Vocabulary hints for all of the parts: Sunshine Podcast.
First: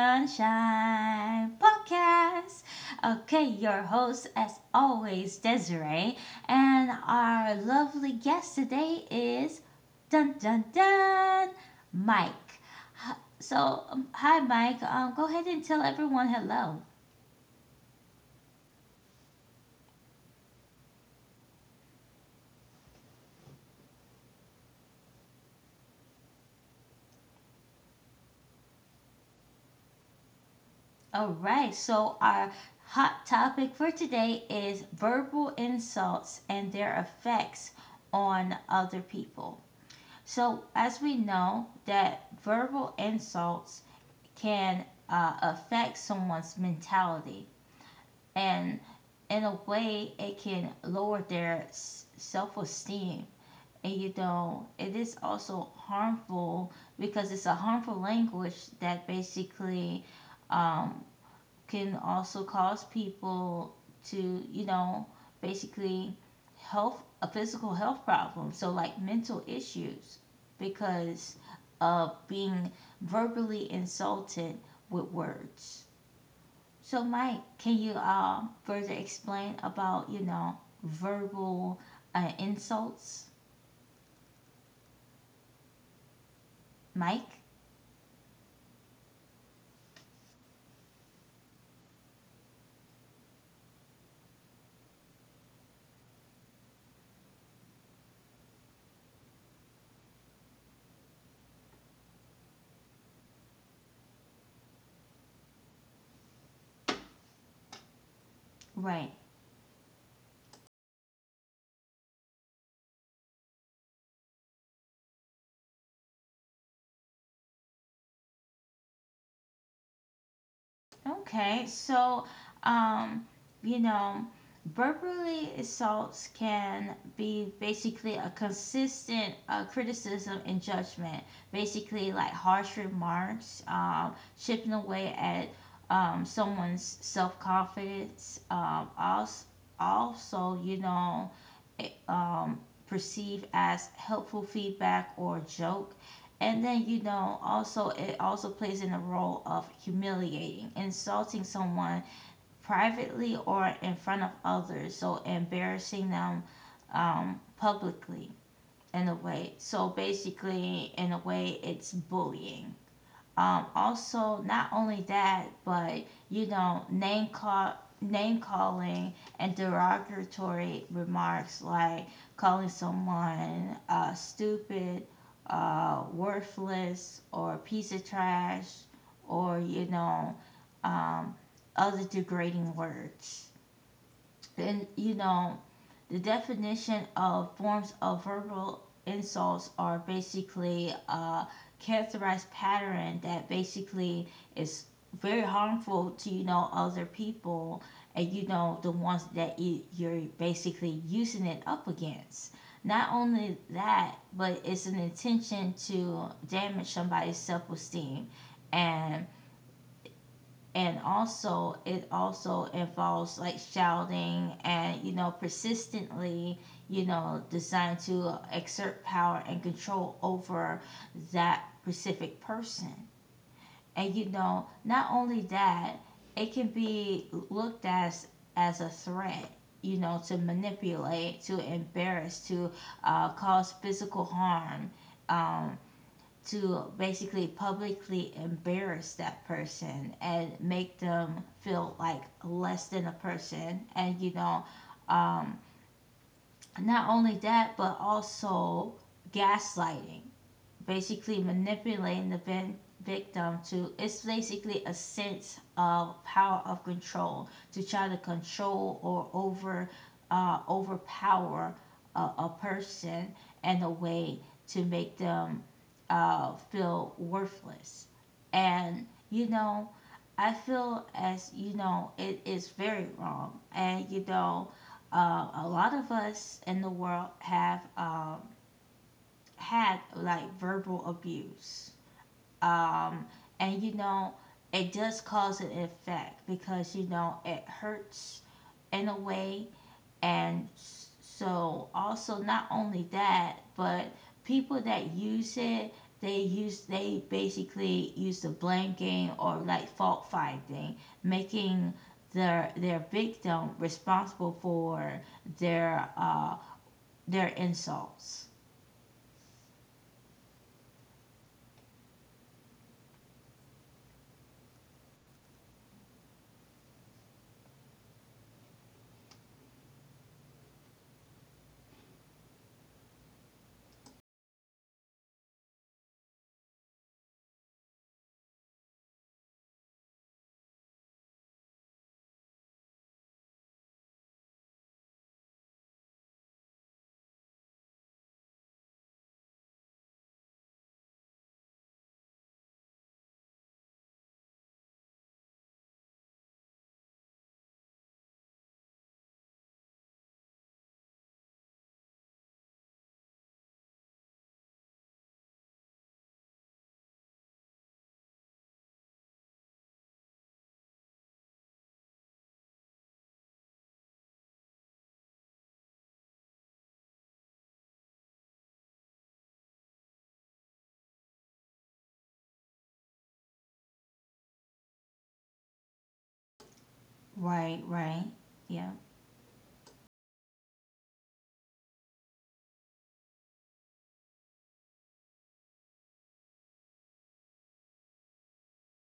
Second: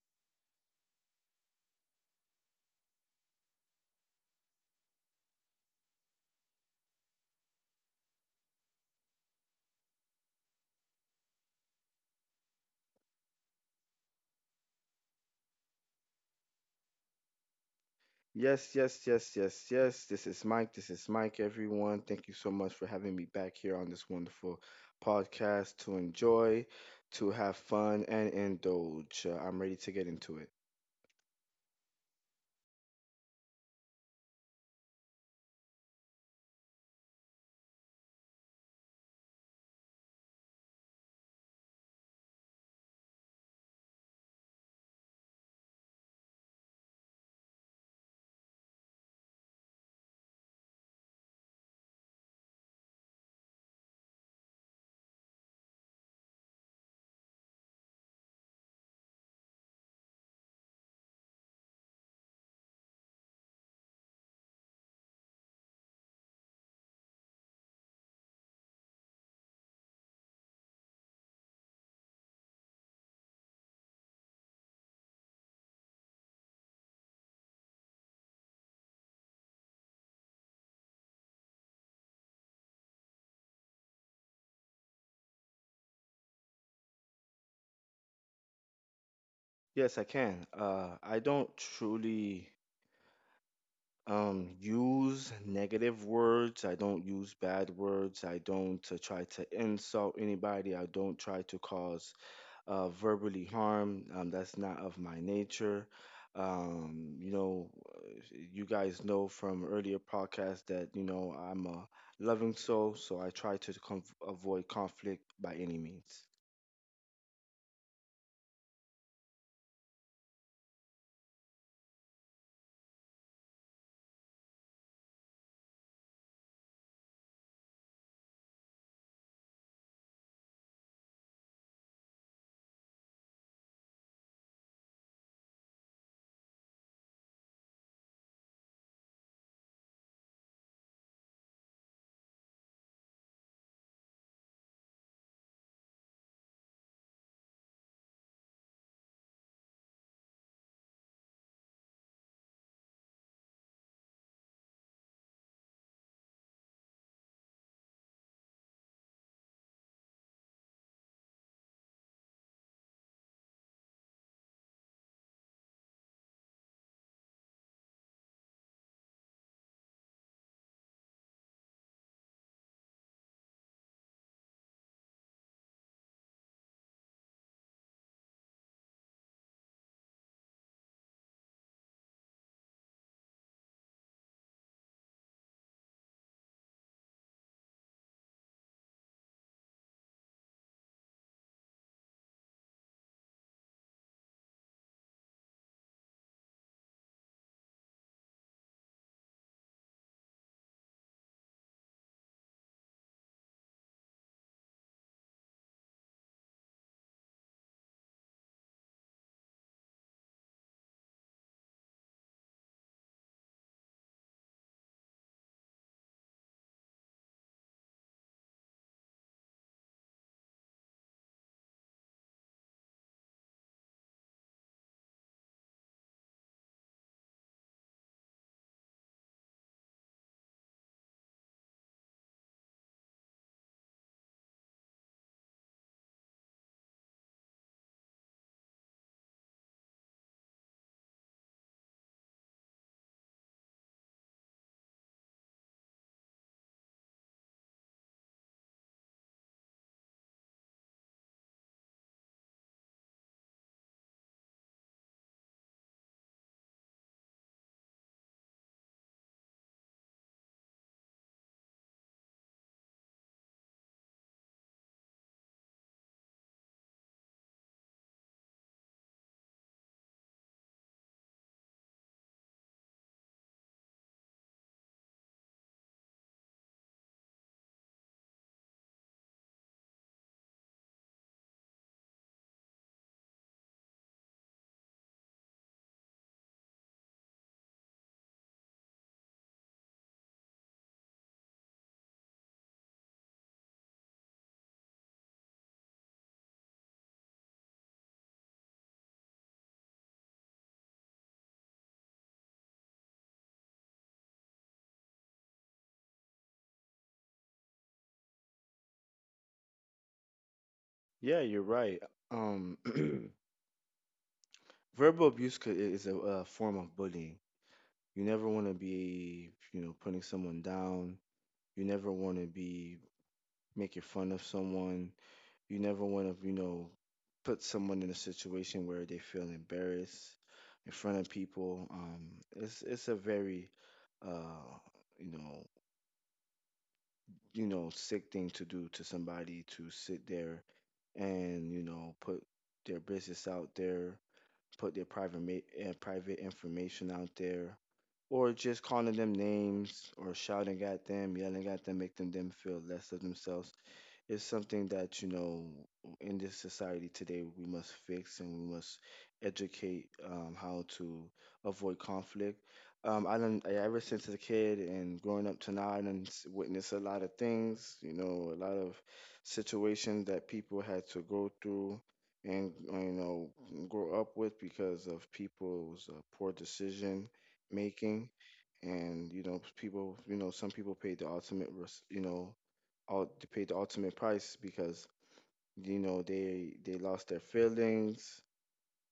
Sunshine Podcast. Okay, your host, as always, Desiree. And our lovely guest today is Dun Dun Dun Mike. Hi, Mike. Go ahead and tell everyone hello. Yes, yes, yes, yes, yes. This is Mike. This is Mike, everyone. Thank you so much for having me back here on this wonderful podcast to enjoy, to have fun, and indulge. I'm ready to get into it. All right. So, our hot topic for today is verbal insults and their effects on other people. So, as we know that verbal insults can affect someone's mentality, and in a way, it can lower their self esteem. And you know, it is also harmful because it's a harmful language that basically um, can also cause people to, you know, basically health a physical health problem. So like mental issues because of being verbally insulted with words. So Mike, can you further explain about, you know, verbal insults? Mike? Yes, I can. I don't truly use negative words. I don't use bad words. I don't try to insult anybody. I don't try to cause verbally harm. That's not of my nature. Um, you know, you guys Right. know from earlier podcasts that, you know, I'm a loving soul, so I try to avoid conflict by any means. Okay, so um, you know, verbally assaults can be basically a consistent criticism and judgment, basically like harsh remarks, chipping away at someone's self confidence. Also, you know, eh, um, perceived as helpful feedback or joke. And then you know, also it also plays in the role of humiliating, insulting someone privately or in front of others, so embarrassing them publicly in a way. So basically, in a way, it's bullying. Also, not only that, but you know, name calling and derogatory remarks like calling someone stupid, worthless, or piece of trash, or you know, um, other degrading words been, you know, the definition of forms of verbal insults are basically a characterized pattern that basically is very harmful to, you know, other people and, you know, the ones that you're basically using it up against. Not only that, but it's an intention to damage somebody's self esteem and and also it also involves like shouting and you know persistently, you know, designed to exert power and control over that specific person. And you know, not only that, it can be looked as a threat, you know, to manipulate, to embarrass, to cause physical harm, um, to basically publicly embarrass that person and make them feel like less than a person. And you know, um, not only that but also gaslighting, basically manipulating the victim to, it's basically a sense of power of control to try to control or over, overpower a person in a way to make them feel worthless. And you know, I feel as you know it is very wrong. And you know, uh, a lot of us in the world have had like verbal abuse. Um, and you know, it does cause an effect because you know it hurts in a way. And so, also, not only that, but people that use it, they basically use the blame game or like fault finding, making their victim responsible for their uh their insults. Yeah, you're right. Um, verbal abuse is a form of bullying. You never want to be, you know, putting someone down. You never want to be making fun of someone. You never want to, you know, put someone in a situation where they feel embarrassed in front of people. It's a very, uh, you know, you know, sick thing to do to somebody, to sit there and, you know, put their business out there, put their private information out there, or just calling them names or shouting at them, yelling at them, making them feel less of themselves. It's something that, you know, in this society today we must fix, and we must educate how to avoid conflict. Ever since as a kid and growing up to now, I done witnessed a lot of things. You know, a lot of situations that people had to go through, and you know, grow up with because of people's poor decision Right, right. making. Yeah. And you know, people, you know, some people paid the ultimate res- you know, all they paid the ultimate price because, you know, they lost their feelings.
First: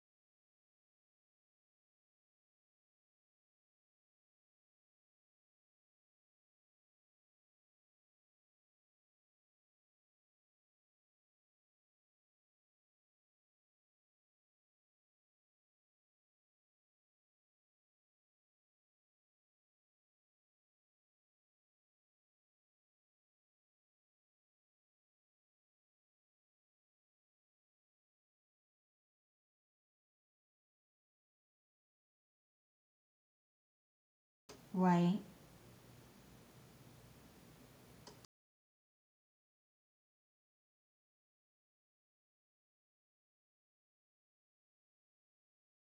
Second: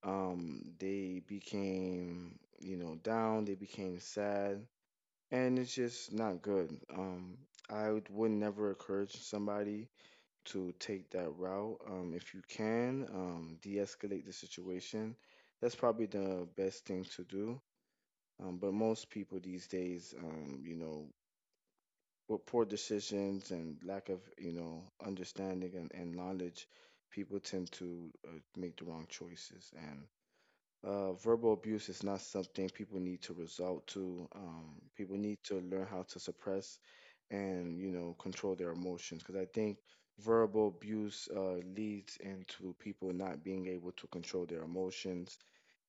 They became, you know, down, they became sad, and it's just not good. Would never encourage somebody to take that route. If you can de-escalate the situation, that's probably the best thing to do. But most people these days, you know, with poor decisions and lack of, you know, understanding and knowledge, people tend to make the wrong choices. And verbal abuse is not something people need to resort to. People Right. need to learn how to suppress and, you know, control their emotions, because I think verbal abuse leads into people not being able to control their emotions,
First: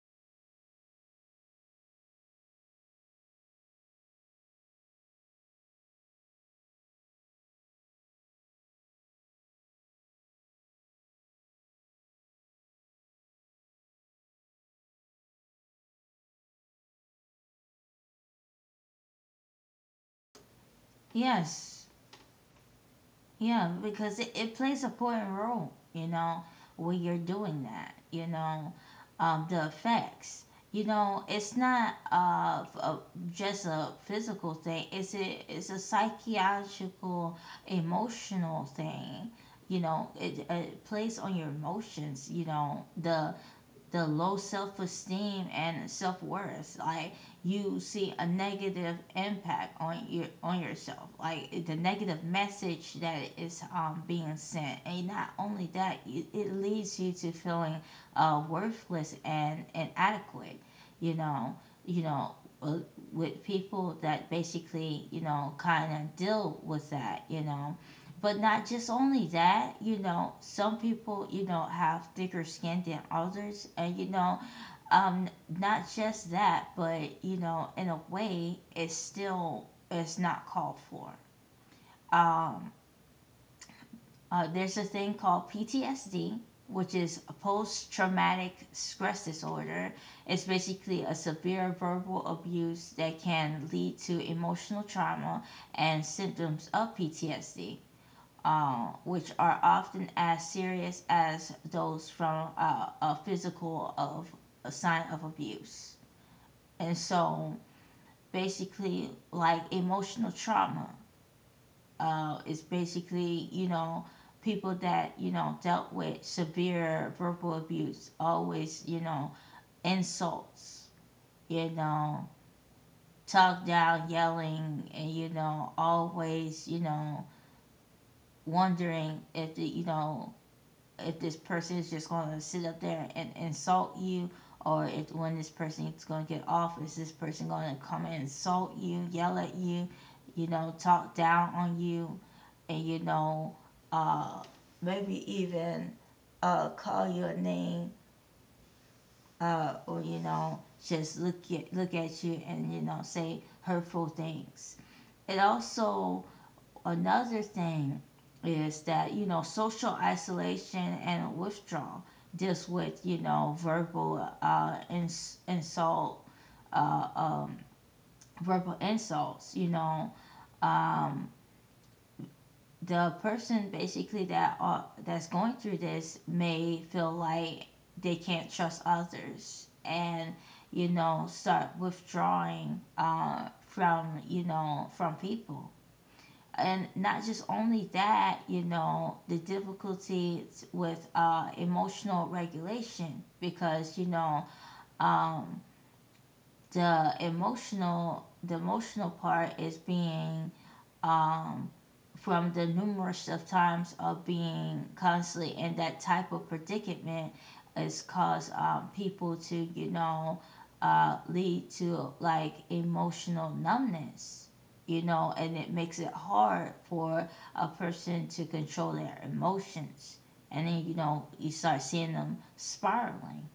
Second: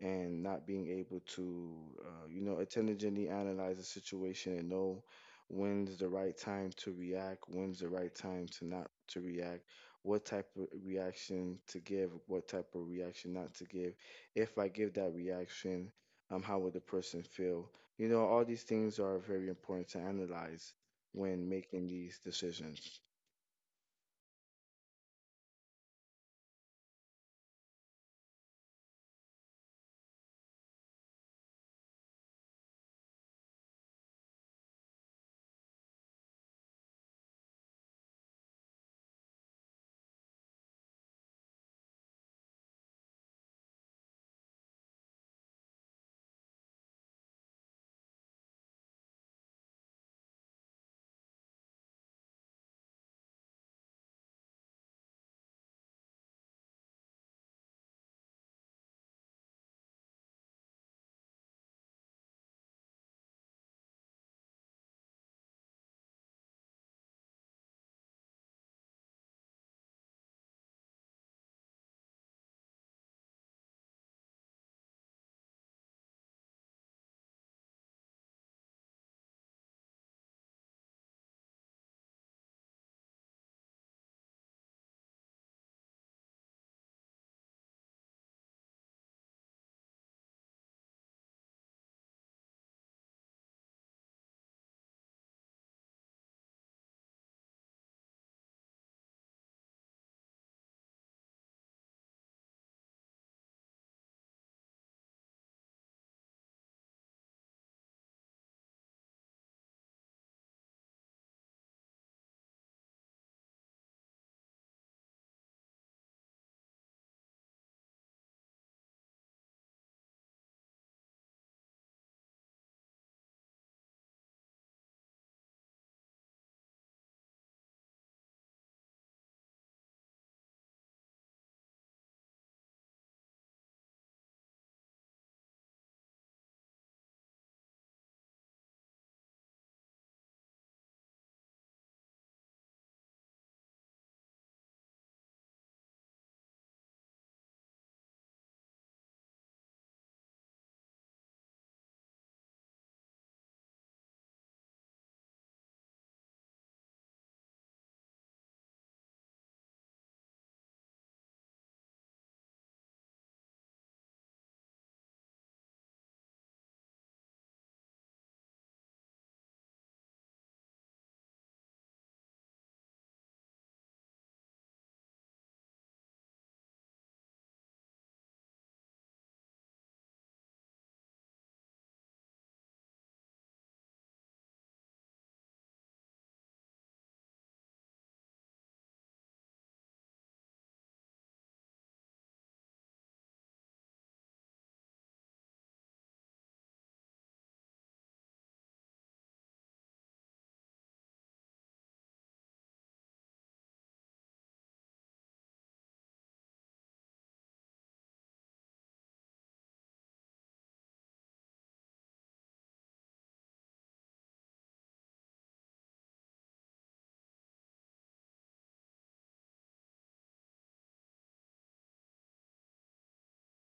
and not being able to you know, intelligently analyze a situation and know when's the right time to react, when's the right time to not to react, what type of reaction to give, what type of reaction not to give. If I give that reaction, how would the person feel? You know, all these things are very important to analyze when Yes. making these decisions. Yeah, because it plays a important role, you know, when you're doing that, you know, the effects. You know, it's not just a physical thing. It's a psychological, emotional thing. You know, it plays on your emotions. You know, the low self esteem and self worth. Like you see a negative impact on your on yourself, like the negative message that is being sent. And not only that, it leads you to feeling worthless and inadequate. You know, you know, uh, with people that basically you know kind of deal with that. You know, but not just only that, you know, some people you know have thicker skin than others. And you know, um, not just that, but you know, in a way it's still it's not called for. Um, there's a thing called PTSD, which is a post traumatic stress disorder. It's basically a severe verbal abuse that can lead to emotional trauma and symptoms of PTSD, which are often as serious as those from a physical of a sign of abuse. And so basically, like emotional trauma is basically, you know, people that, you know, dealt with severe verbal abuse, always, you know, insults, you know, talk down, yelling, and, you know, always, you know, wondering if, the, you know, if this person is just going to sit up there and insult you, or if when this person is going to get off, is this person going to come and insult you, yell at you, you know, talk down on you. And you know, uh, maybe even call you a name, or you know, just look at you and you know say hurtful things. It also Another thing is that, you know, social isolation and withdrawal deals with, you know, verbal insult, uh, um, verbal insults, you know. Um, the person basically that that's going through this may feel like they can't trust others and, you know, start withdrawing from, you know, from people. And not just only that, you know, the difficulties with emotional regulation, because you know, um, the emotional part is being um, from the numerous of times of being constantly in that type of predicament, is cause people to you know lead to like emotional numbness. You know, and it makes it hard for a person to control their emotions. And then you know you start seeing them spiraling.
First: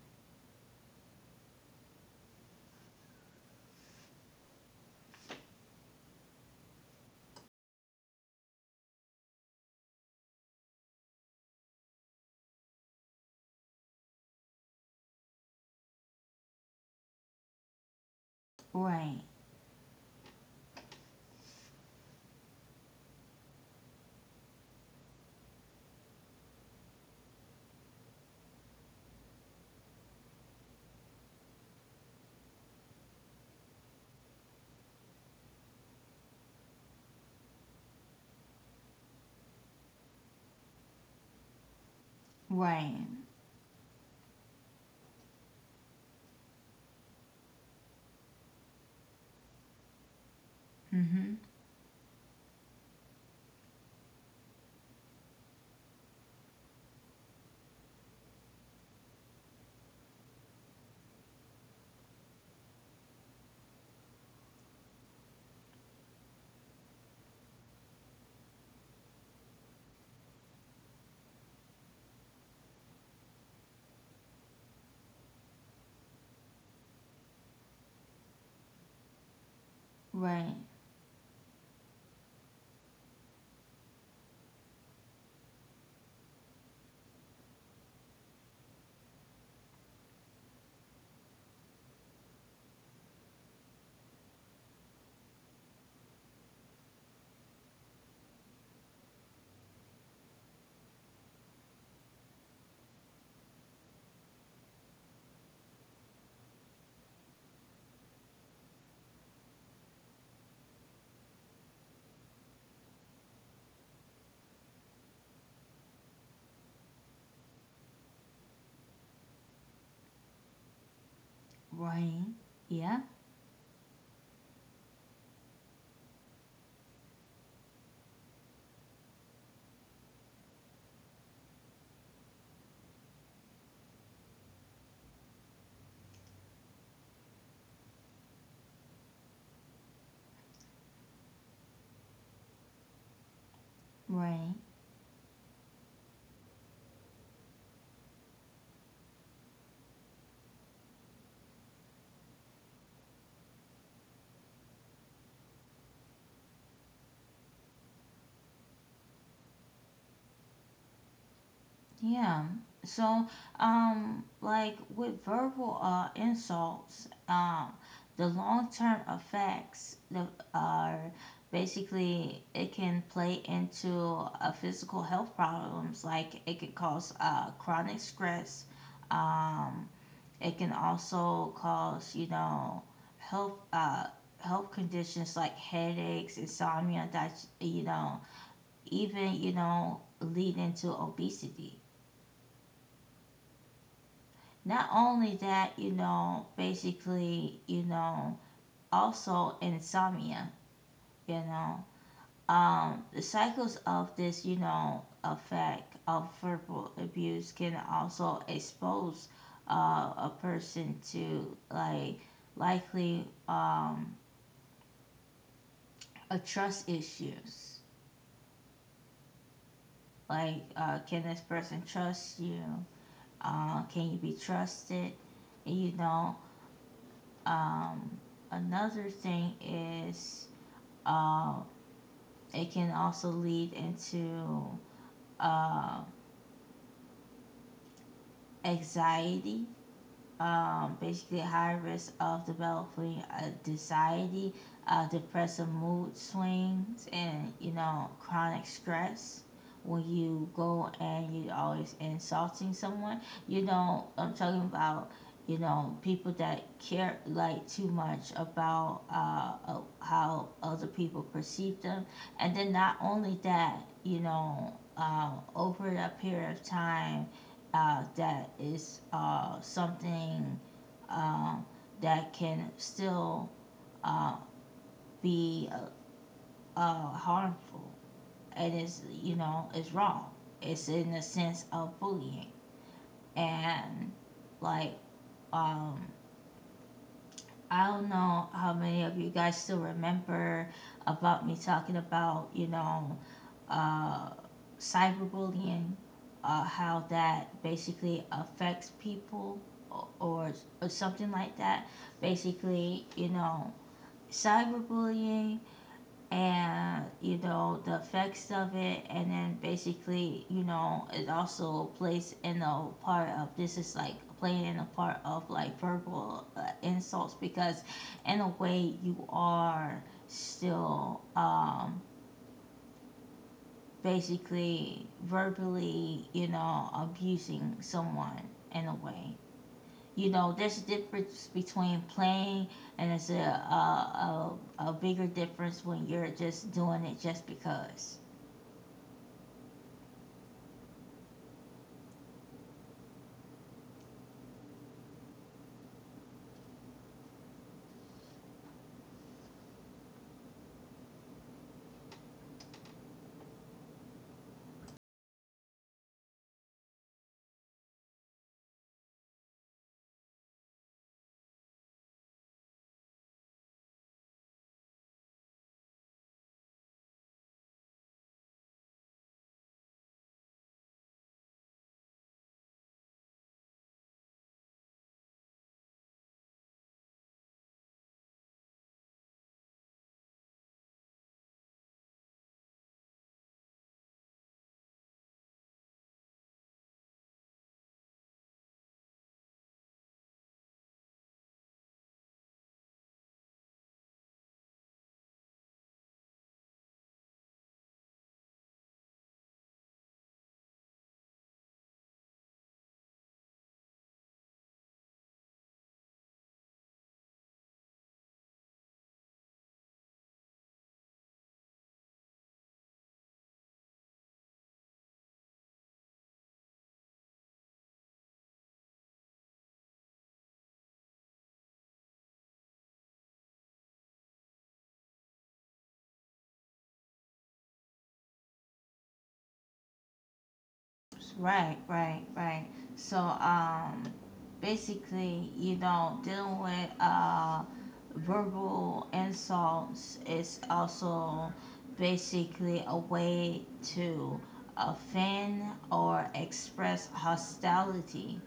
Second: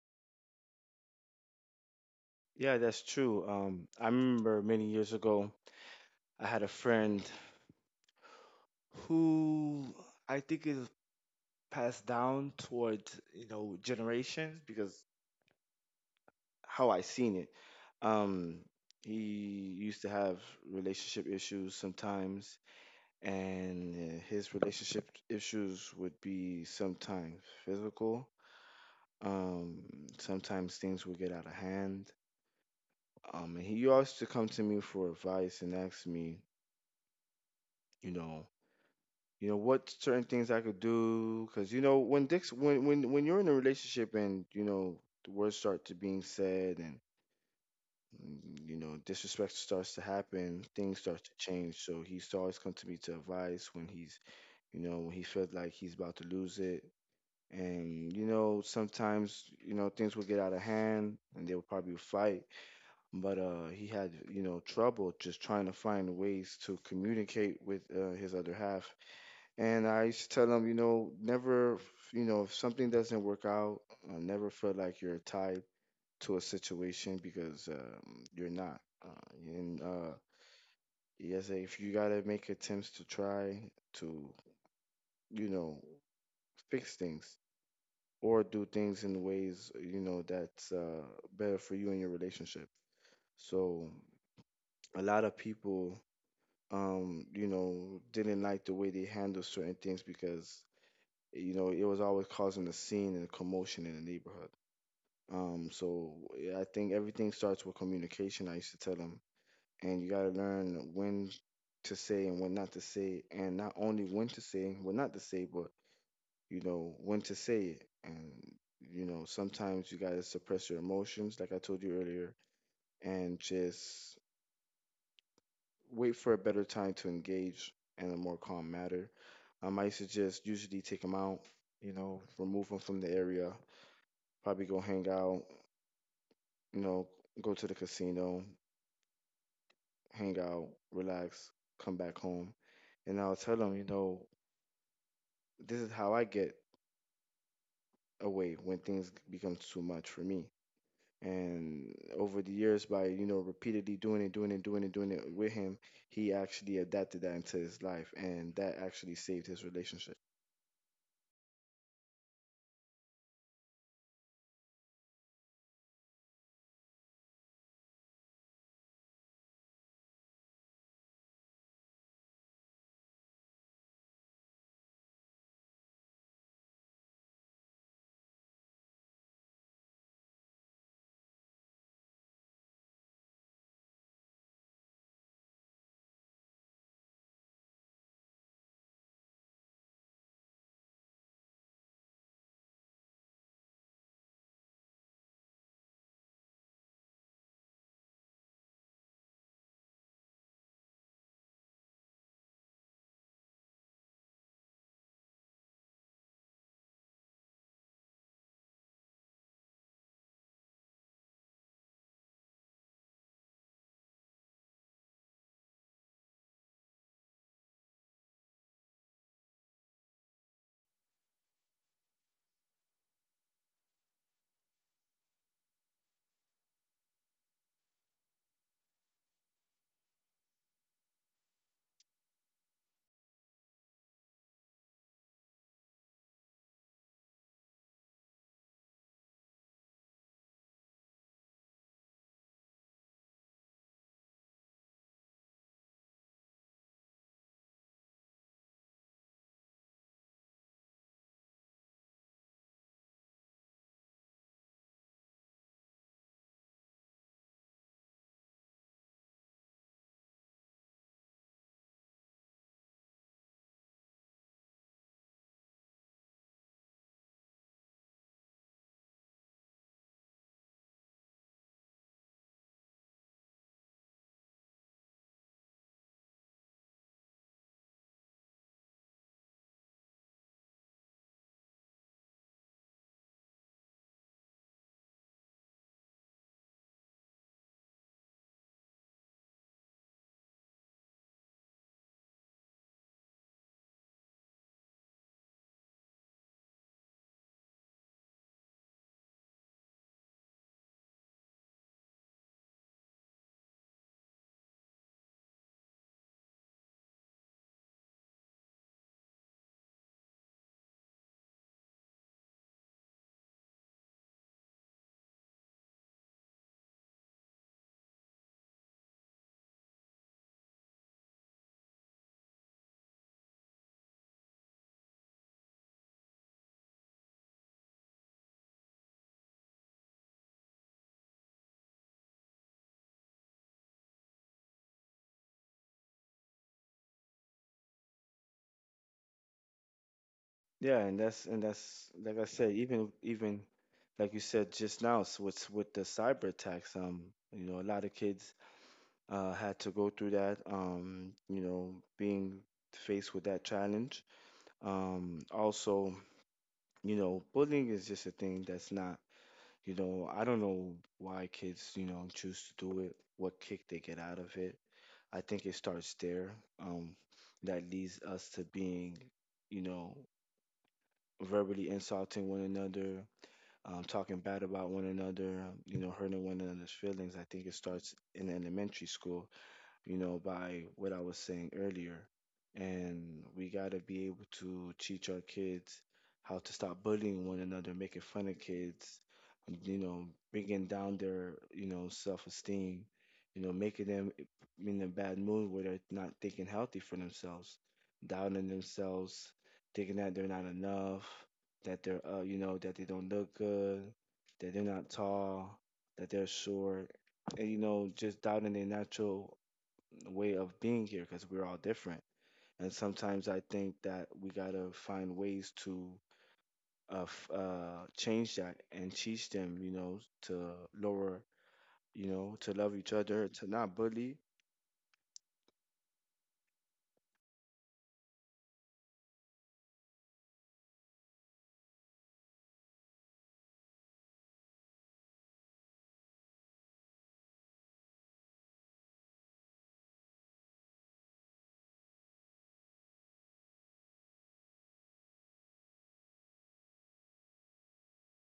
Yeah, that's true. I remember many years ago, I had a friend who I think is passed down towards, you know, generations because how I seen it. Um, he Right, used to have relationship issues sometimes, and his relationship issues would be sometimes physical. Um, Sometimes things would get out of hand. And he used to come to me for advice and ask me, you know, you know, what certain things I could do, because you know, when Dick's right. When you're in a relationship and you know, the words start to being said and mm, you know, disrespect starts to happen, things start to Mm-hmm. change. So he used to always come to me to advice when he's, you know, when he felt like he's about to lose it. And you know, sometimes you know, things would get out of hand and they would probably fight. But he had, you know, trouble just trying to find ways to communicate with his other half. And I used to tell him, you know, never, you know, if something doesn't work out, never feel like you're tied to a situation because you're not, and Right, yes, if you gotta make attempts to try to, you know, fix things or do things in ways, you know, that's better for you and your relationship. So a lot of people, you know, didn't like the way they handled certain things, because you know, it was always causing a scene and a commotion in the neighborhood. So yeah, I think everything starts with communication. I used to tell them, and you got to learn when to say and when not to say, and not only when to say, what not to say, but you know, when to say it. And you know, sometimes you got to suppress your emotions like I told you right. earlier, Yeah. and just wait for a better time to engage in a more calm matter. I suggest usually take them out, you know, remove them from the area, probably go hang out, you know, go to the casino, hang out, relax, come back home, and I'll tell them, you know, Right. this is how I get away when things becomes too much for me. And over the years, by you know, repeatedly doing it, doing it, doing it, doing it with him, he actually adapted that into his life, and that actually saved his relationship. Yeah. So, like with verbal insults, the long-term are basically it can play into physical health problems. Like it could cause chronic stress. Um, it can also cause, you know, health uh, health conditions like headaches, insomnia, that you know, even you know, lead into obesity. Not only that, you know, basically, you know, also insomnia, you know. The cycles of this, you know, effect of verbal abuse can also expose uh, a person to like likely a trust issues. Like, can this person trust you? Can you be trusted? You know, um, another thing is Uh, it can also lead into uh, anxiety, basically high risk of developing a anxiety, depressive mood swings, and you know chronic stress. When you go and you always insulting someone, you know I'm talking about you know people that care like too much about how other people perceive them. And then not only that, you know, over a period of time that is something uh, that can still uh, be harmful. And it's you know it's wrong, it's in the sense of bullying. And like um I don't know how many of you guys still remember about me talking about, you know, uh, cyberbullying, how that basically affects people, or, or, or something like that. Basically, you know, cyberbullying, and you know the effects of it. And then basically you know it also plays in the part of, this is like playing in a part of like verbal insults, because in a way you are still basically verbally you know abusing someone in a way. You know, there's a difference between playing, and it's a, a bigger difference when you're just doing it just because. Yeah, and that's like I said, even like you said just now, s with the cyber attacks, you know, a lot of kids had to go through that, you know, being faced with that challenge. Also, you know, bullying is just a thing that's not. You know, I don't know why kids, you know, choose to do it, what kick they get out of it. I think it starts there. Um, that leads us to being, you know, verbally insulting one another, talking bad about one another, you know, hurting one another's feelings. I think it starts in elementary school, you know, by what I was saying earlier. And we got to be able to teach our kids how to stop bullying one another, making fun of kids, you know, bringing down their, you know, self-esteem, you know, making them in a bad mood where they're not thinking healthy for themselves, downing themselves, thinking that they're not enough, that they're, you know, that they don't look good, that they're not tall, that they're short, and you know, just doubting their natural way of being here because we're all different. And sometimes I think that we gotta find ways to change that and teach them, you know, to lower, you know, to love each other, to not bully. Right, right, right. So, basically, you know, dealing with verbal insults is also basically a way to offend or express hostility.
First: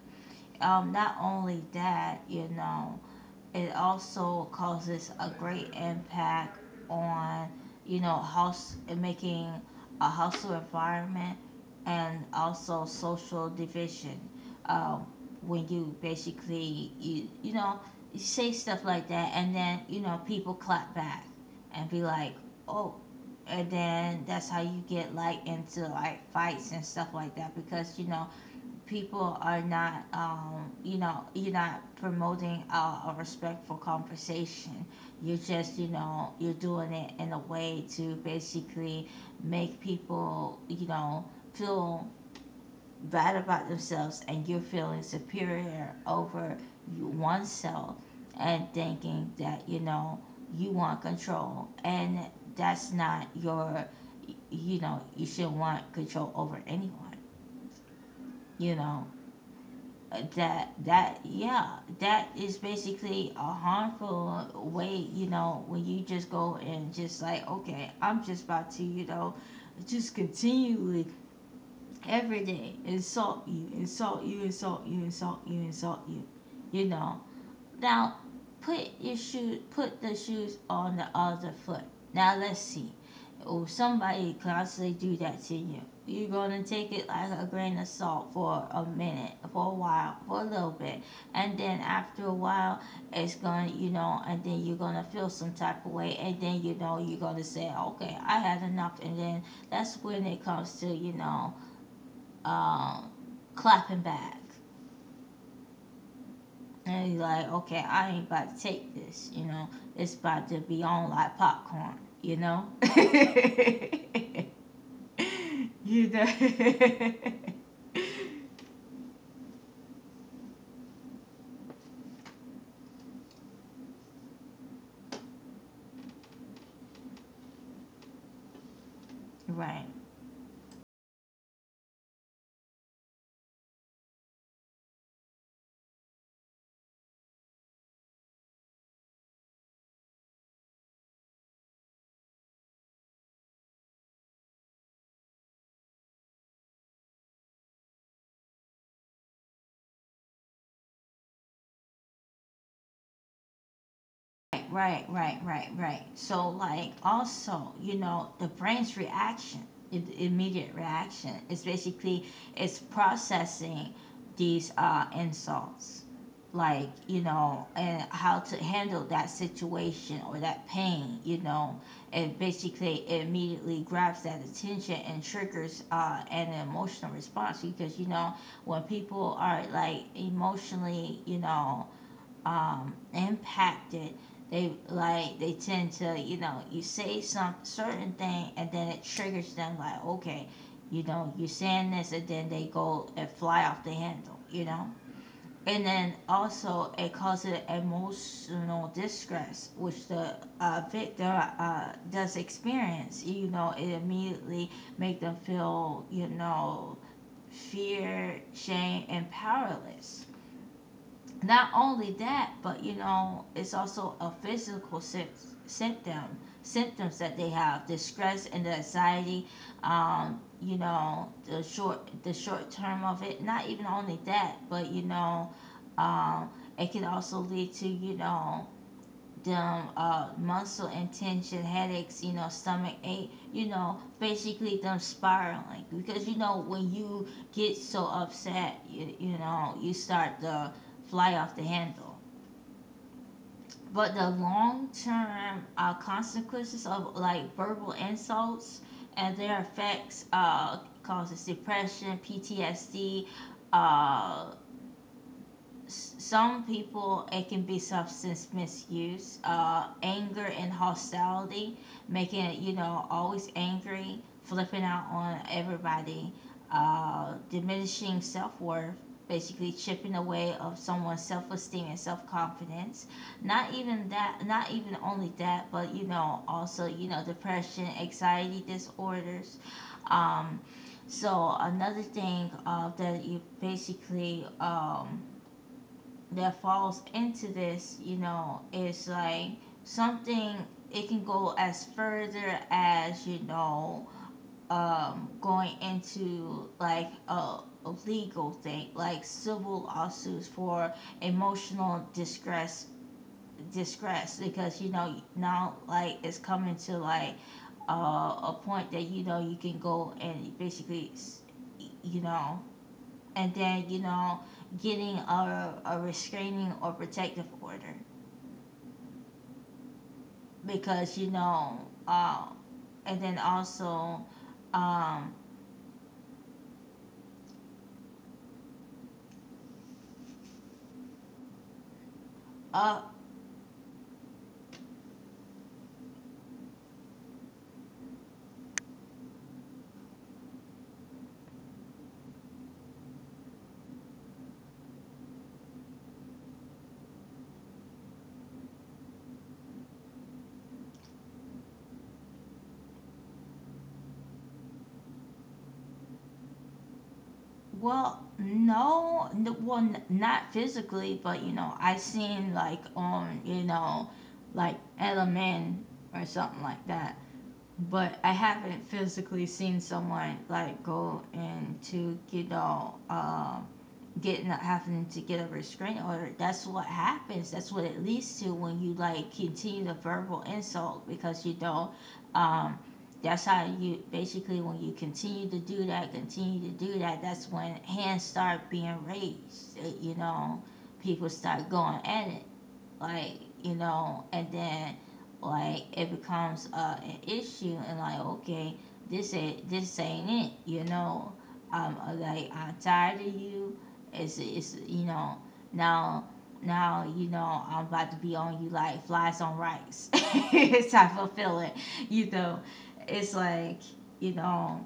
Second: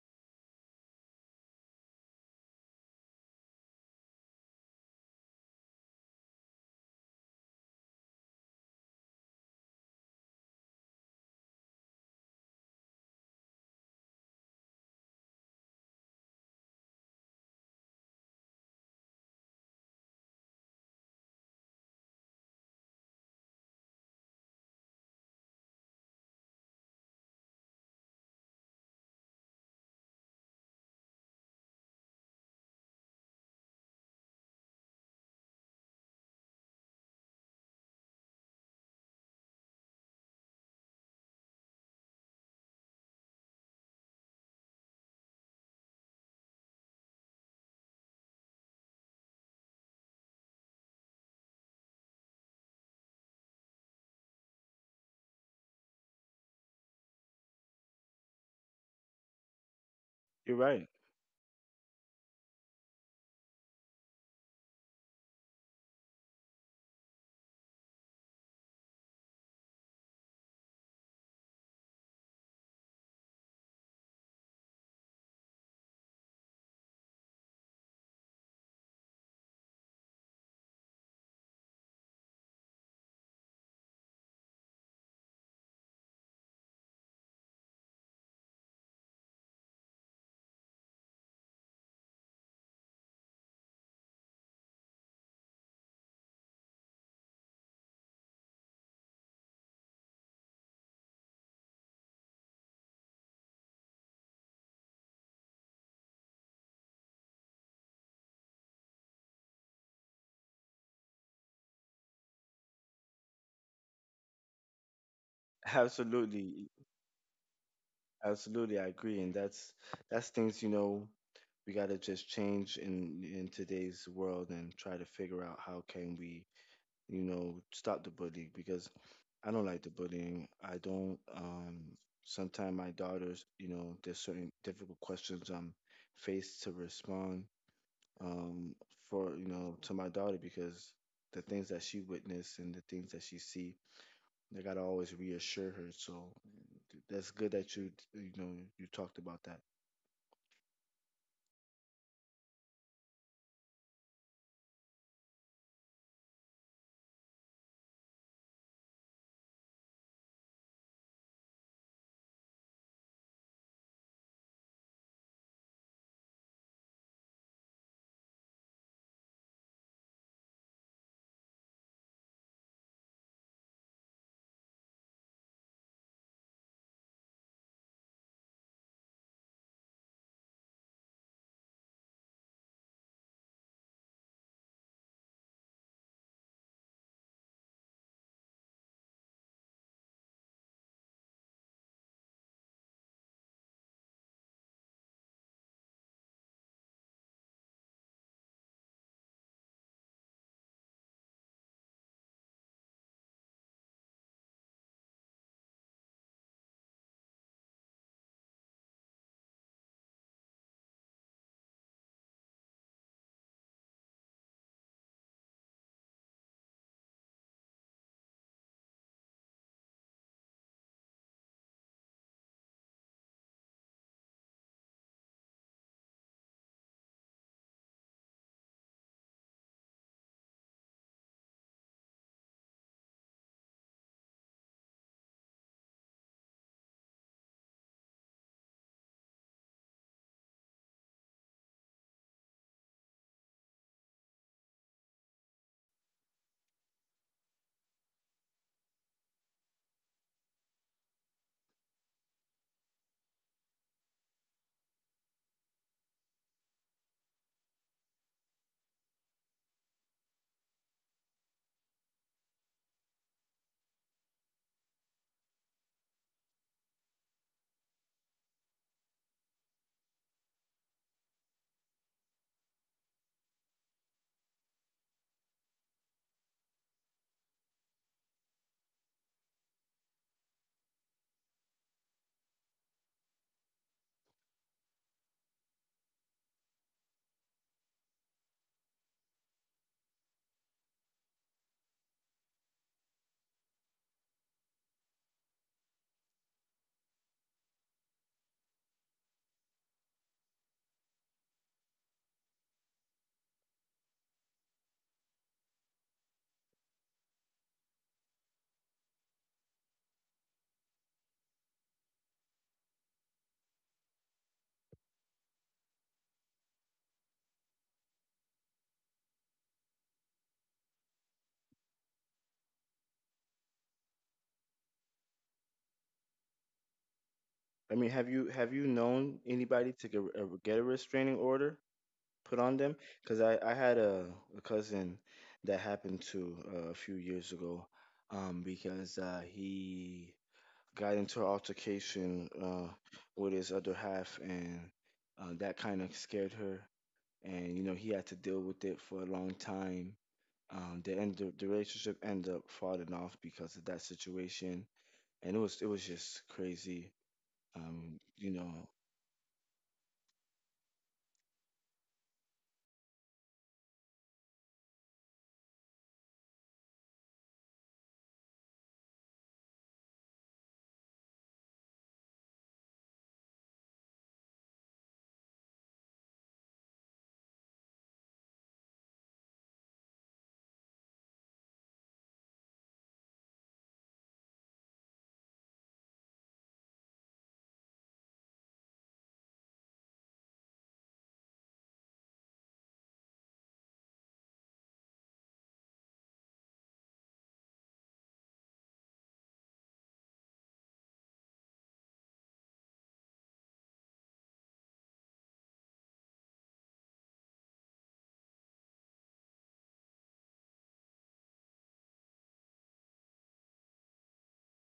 Um, not only that, you know, it also causes a great impact on, you know, house making a hostile environment and also social division. Um, when you basically you know you say stuff like that, and then you know people clap back and be like, oh, and then that's how you get like into like fights and stuff like that, because you know people are not you know you're not promoting a respectful conversation. You're just you know you're doing it in a way to basically make people you know feel bad about themselves and you're feeling superior over oneself, and thinking that you know you want control. And that's not your you know you should want control over anyone, you know. Uh, You're right. that yeah that is basically a harmful way. You know, when you just go and just like, okay, I'm just about to you know just continually every day insult you, insult you, insult you, insult you, insult you, you know, now put your shoe put the shoes on the other foot. Now let's see. Oh, somebody constantly do that to you. You're gonna take it like a grain of salt for a minute, for a while, for a little bit. And then after a while it's gonna you know, and then you're gonna feel some type of way, and then you know you're gonna say, okay, I had enough, and then that's when it comes to, you know, um, clapping back. And he's like, okay, I ain't about to take this, you know. It's about to be on like popcorn, you know? you know? Absolutely, absolutely, I agree. And that's things, you know, we gotta just change in today's world, and try to figure out how can we, you know, stop the bullying, because I don't like right. the bullying. I don't. Sometimes my daughters, you know, there's certain difficult questions I'm faced to respond, um, for, you know, to my daughter, because the things that she witnessed and the things that she see, I gotta always reassure her. So that's good that you know, you talked about that. Right, right, right, right, right. So like also, you know, the brain's reaction, immediate reaction is basically it's processing these insults. Like, you know, and how to handle that situation or that pain, you know. It basically it immediately grabs that attention and triggers an emotional response because you know, when people are like emotionally, you know, impacted. They like they tend to you know you say some certain thing and then it triggers them like okay you know you're saying this and then they go and fly off the handle, you know. And then also it causes emotional distress which the victim does experience, you know. It immediately make them feel, you know, fear, shame and powerless. Not only that, but you know, it's also a physical symptoms that they have: the stress and the anxiety. You know, the short term of it. Not even only that, but you know, um, it can also lead to, you know, them muscle and tension headaches, you know, stomach ache, you know, basically them spiraling. Because, you know, when you get so upset, you know, you start to fly off the handle. But the long term consequences of like verbal insults and their effects causes depression, PTSD, uh, some people it can be substance misuse, anger and hostility, making it, you know, always angry, flipping out on everybody, diminishing self-worth, basically chipping away of someone's self-esteem and self-confidence. Not even only that, but you know, also, you know, depression, anxiety disorders. um, so another thing that you basically, that falls into this, you know, is like something. It can go as further as, you know, going into like a legal thing, like civil lawsuits for emotional distress because you know now like it's coming to like a point that you know you can go and basically, you know, and then, you know, getting a restraining or protective order because you know, uh, and then also um I mean, have you, have you known anybody to get a restraining order put on them? uh Because I had a cousin that happened to a few years ago, because he got into an altercation with his other half, and that kind of scared her, and you know, he had to deal with it for a long time. The end, the relationship ended up falling off because of that situation, and it was just crazy. Well You know, no, well not physically, but you know I seen like on, you know, like LMN or something like that, but I haven't physically seen someone like go into, you know, getting having to get a restraining order. That's what happens. That's what it leads to when you like continue the verbal insult because you don't. Um, that's how you basically when you continue to do that, continue to do that. That's when hands start being raised. You know, people start going at it, like, you know, and then like it becomes an issue and like okay, this ain't, this ain't it, you know. Like I'm tired of you, it's, you know, now, now, you know, I'm about to be on you like flies on rice type of feeling, you know. It's like, you know,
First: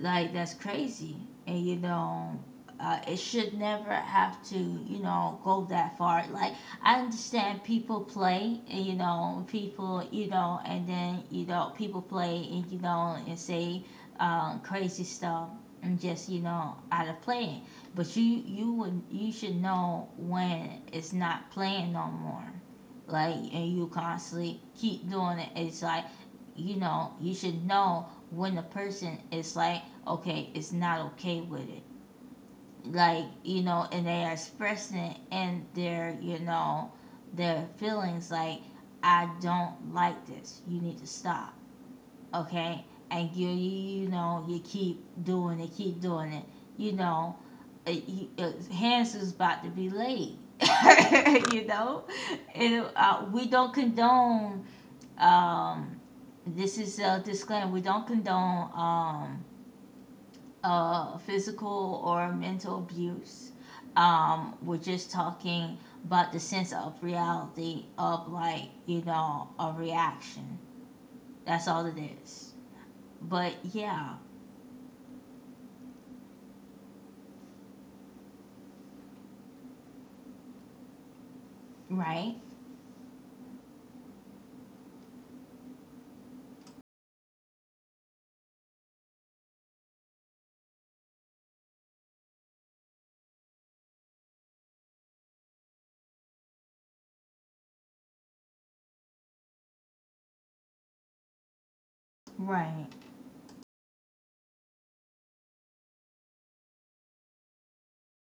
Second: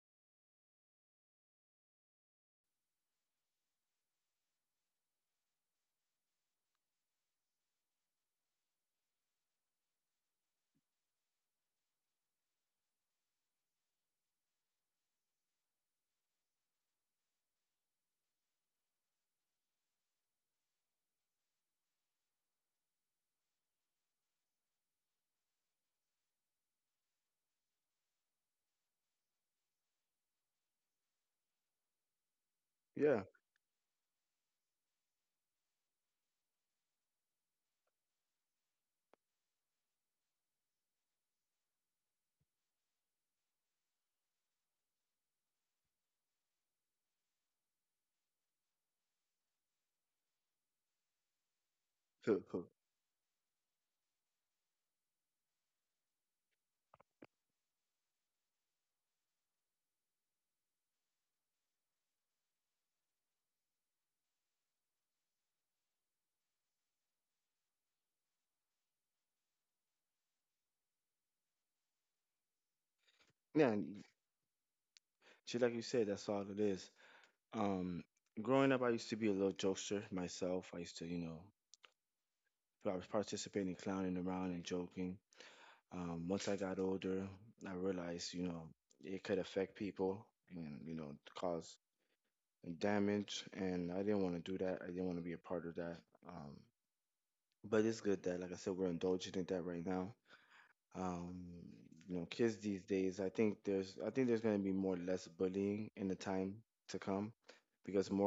like that's crazy. And you know, it should never have to, you know, go that far. Like, I understand people play and, you know, people, you know, and then, you know, people play and, you know, and say crazy stuff and just, you know, out of playing. But you would, you should know when it's not playing no more. Like and you constantly keep doing it, it's like, you know, you should know when the person is like, okay, it's not okay with it. yeah. Like, you know, and they are expressing it and their, you know, their feelings like, I don't like this. You need to stop. Okay? And you know, you keep doing it, keep doing it. You know, hands is about to be laid. You know? And we don't condone, um, this is a disclaimer, we don't condone, physical or mental abuse. We're just talking about the sense of reality of like, you know, a reaction. That's all it is. But Yeah, and yeah, just like you said, that's all it is. Um, Growing up, I used to be a little jokester myself. I used to, you know, right? I was participating in clowning around and joking. Once I got older, I realized, you know, it could affect people and, you know, cause damage. And I didn't want to do that. I didn't want to be a part of that. Um, but it's good that, like I said, we're indulging in that right now. Um, you know, kids these Right. days, I think there's going to be more less bullying in the time to come because more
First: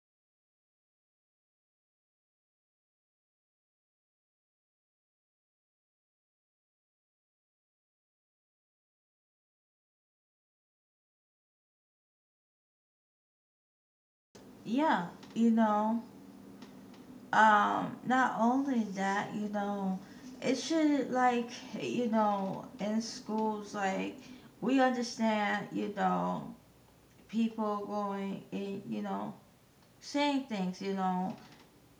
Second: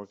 Yeah, you know, not only that, you know, it should like, you know, in schools, like, we understand, you know, people going, in, you know, saying things,